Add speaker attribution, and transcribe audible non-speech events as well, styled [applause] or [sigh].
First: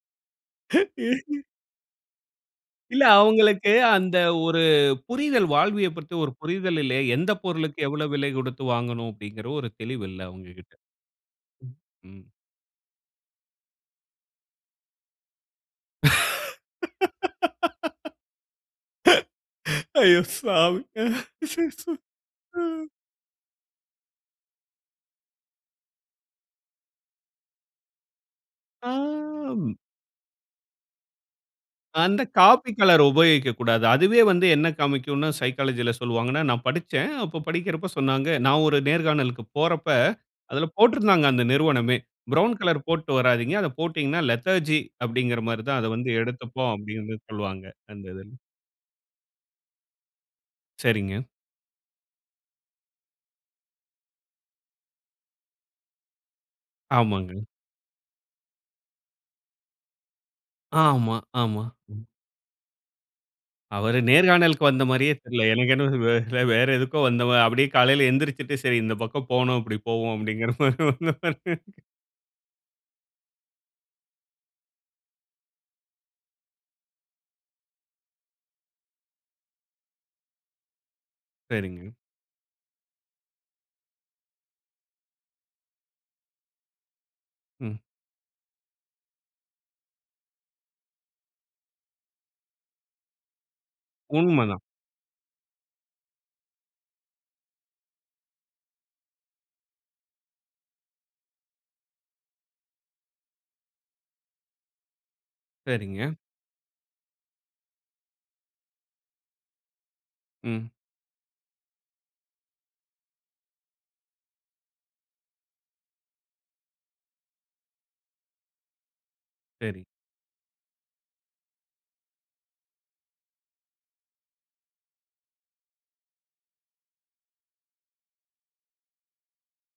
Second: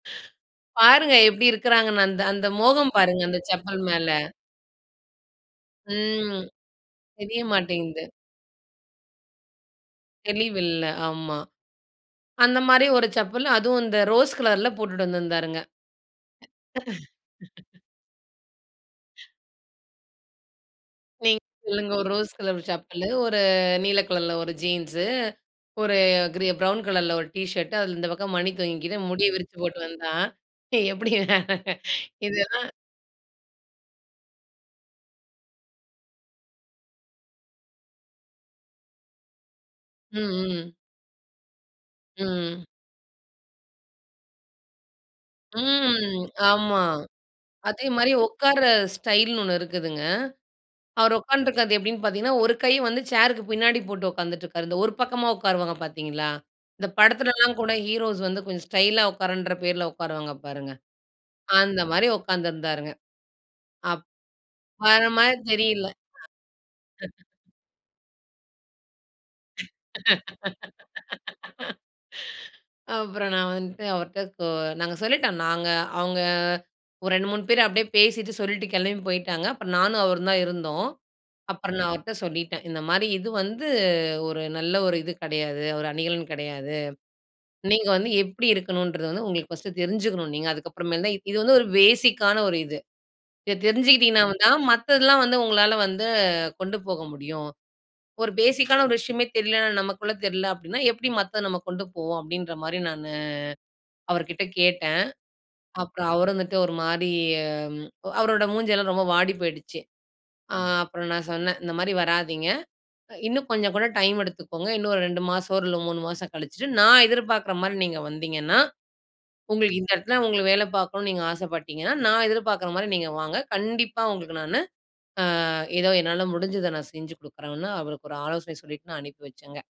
Speaker 1: பாருங்க
Speaker 2: [laughs]
Speaker 1: எப்படி இருக்குறாங்கன்னு! அந்த அந்த மோகம்
Speaker 2: இல்ல
Speaker 1: பாருங்க, அந்த
Speaker 2: அவுங்களுக்கு
Speaker 1: செப்பல் மேல.
Speaker 2: அந்த ஒரு புரிதல், வாழ்வியப் பத்தி ஒரு
Speaker 1: ம்.
Speaker 2: புரிதல் இல்லயே! எந்த
Speaker 1: தெரிய
Speaker 2: பொருளுக்கு
Speaker 1: மாட்டேங்குது.
Speaker 2: எவ்வளவு விலை கொடுத்து வாங்கணும், அப்படின்கிற ஒரு தெளிவு இல்ல அவுங்ககிட்ட.
Speaker 1: தெளிவில்ல, ஆமா.
Speaker 2: ம்.
Speaker 1: அந்த மாரி ஒரு செப்பல், அதுவும் இந்த ரோஸ் கலர்ல போட்டுட்டு வந்திருந்தாருங்க. [laughs]
Speaker 2: [laughs] அய்யோ சாமி!
Speaker 1: நீங்க சொல்லுங்க ஒரு ரோஸ் கலர் செப்பலு, ஒரு நீல கலர்ல ஒரு ஜீன்ஸு, ஒரு கிரீ ப்ரவுன் கலர்ல ஒரு டீ ஷர்ட், அதுல இந்த பக்கம் மணி
Speaker 2: ஆ,
Speaker 1: தொங்கிக்கின்னு, முடிய விரிச்சு
Speaker 2: ம்.
Speaker 1: போட்டு வந்தா! எப்படி
Speaker 2: அந்த காப்பி
Speaker 1: இதெல்லாம்.
Speaker 2: கலர் உபயோகிக்கக்கூடாது. அதுவே வந்து என்ன காமிக்கும்னா சைக்காலஜில சொல்லுவாங்கன்னா, நான் படிச்சேன். அப்போ படிக்கிறப்போ சொன்னாங்க நான் ஒரு நேர்காணலுக்குப் போறப்ப,
Speaker 1: ம்,
Speaker 2: அதுல
Speaker 1: ம்.
Speaker 2: போட்டிருந்தாங்க அந்த நிறுவனமே "ப்ரவுன்
Speaker 1: ம்.
Speaker 2: கலர் போட்டு வராதீங்க. அதை போட்டீங்கனா லெதர்ஜி அப்படீன்கிற மாரி தான் அத வந்து
Speaker 1: ம்,
Speaker 2: எடுத்துப்போம்."
Speaker 1: ஆமா.
Speaker 2: அப்படின்னு சொல்வாங்க,
Speaker 1: அதே
Speaker 2: அந்த
Speaker 1: மாரி
Speaker 2: இதுல.
Speaker 1: உட்கார ஸ்டைல்னு ஒண்ணு இருக்குதுங்க. அவர்
Speaker 2: சரிங்க.
Speaker 1: உட்காந்துட்டு இருக்குறது எப்படின்னு பார்த்தீங்கன்னா, ஒரு கை வந்து சேருக்கு பின்னாடி போட்டு உட்காந்துட்டு இருக்காரு. இந்த ஒரு பக்கமா உட்காருவாங்க பார்த்தீங்களா? இந்த
Speaker 2: ஆமாங்க.
Speaker 1: படத்துலலாம் கூட ஹீரோஸ் வந்து கொஞ்சம் ஸ்டைலா உட்கார்றன்ற பேருல உட்காருவாங்க பாருங்க.
Speaker 2: ஆமா, ஆமா.
Speaker 1: அந்த மாதிரி உட்காந்துருந்தாருங்க.
Speaker 2: அவரு
Speaker 1: அப்
Speaker 2: நேர்காணலுக்கு வந்த
Speaker 1: வர
Speaker 2: மாரியே
Speaker 1: மாரி
Speaker 2: தெரியல. எனக்கு
Speaker 1: தெரியில்ல.
Speaker 2: என்னவோ வேறு வேற எதுக்கோ வந்த மாரி,
Speaker 1: [chuckles]
Speaker 2: அப்படியே காலையில எந்திரிச்சுட்டு சரி இந்த பக்கம் போனோம்,
Speaker 1: [laughs]
Speaker 2: இப்படி போவோம் அப்படீன்கிற மாரி வந்தா [laughs]
Speaker 1: அப்புறம் நான் வந்துட்டு அவர்ட்ட கொ நாங்க சொல்லிட்டோம், நாங்க அவுங்க ஒரு 2, 3 பேர் அப்படியே பேசிட்டு, சொல்லிட்டு கிளம்பி போயிட்டாங்க. அப்புறம் நானும் அவரும் தான் இருந்தோம். அப்புறம் நான்
Speaker 2: சரிங்க.
Speaker 1: அவர்ட்ட சொல்லிட்டேன், இந்த மாரி "இது வந்து ஒரு நல்ல ஒரு இது கிடையாது, ஒரு அணிகலன் கிடையாது.
Speaker 2: ம்.
Speaker 1: நீங்க வந்து எப்படி இருக்கணுன்றது வந்து உங்களுக்கு ஃபர்ஸ்ட்டு தெரிஞ்சுக்கணும் நீங்க. அதுக்கப்புறமேல் தான், இது வந்து ஒரு பேஸிக்கான ஒரு இது. இத தெரிஞ்சுக்கிட்டிங்கனா தான்,
Speaker 2: உண்மதான்.
Speaker 1: மத்ததெல்லாம் வந்து உங்களால வந்து கொண்டு போக முடியும். ஒரு பேஸிக்கான ஒரு விஷயமே தெரியலன்னா, நமக்குள்ள தெரியல அப்படின்னா, எப்படி மத்தது நம்ம கொண்டு போவோம்?" அப்படின்ற மாதிரி நானு அவருகிட்ட கேட்டேன். அப்புறம்
Speaker 2: சரிங்க.
Speaker 1: அவர் வந்துட்டு ஒரு மாரி, அவரோட மூஞ்செல்லாம் ரொம்ப வாடி போயிடுச்சு. ஆ
Speaker 2: ம்.
Speaker 1: அப்புறம் நான் சொன்னேன், இந்த மாதிரி வராதீங்க. இன்னும் கொஞ்சம் கூட டைம் எடுத்துக்கோங்க. இன்னும் ஒரு 2 மாசம் இல்ல ஒரு 3 மாசம் கழிச்சுட்டு, நான் எதிர்பார்க்குற மாரி நீங்க வந்தீங்கன்னா, உங்களுக்கு
Speaker 2: சரி.
Speaker 1: இந்த இடத்துல உங்களுக்கு வேல பார்க்கணும்னு நீங்க ஆசைப்பட்டீங்கன்னா நான் எதிர்பார்க்குற மாரி நீங்க வாங்க. கண்டிப்பா உங்களுக்கு நானு ஆ ஏதோ என்னால முடிஞ்சத நான் செஞ்சு குடுக்குறேன்னு, அவருக்கு ஒரு ஆலோசனை சொல்லிட்டு நான் அனுப்பி வச்சேங்க.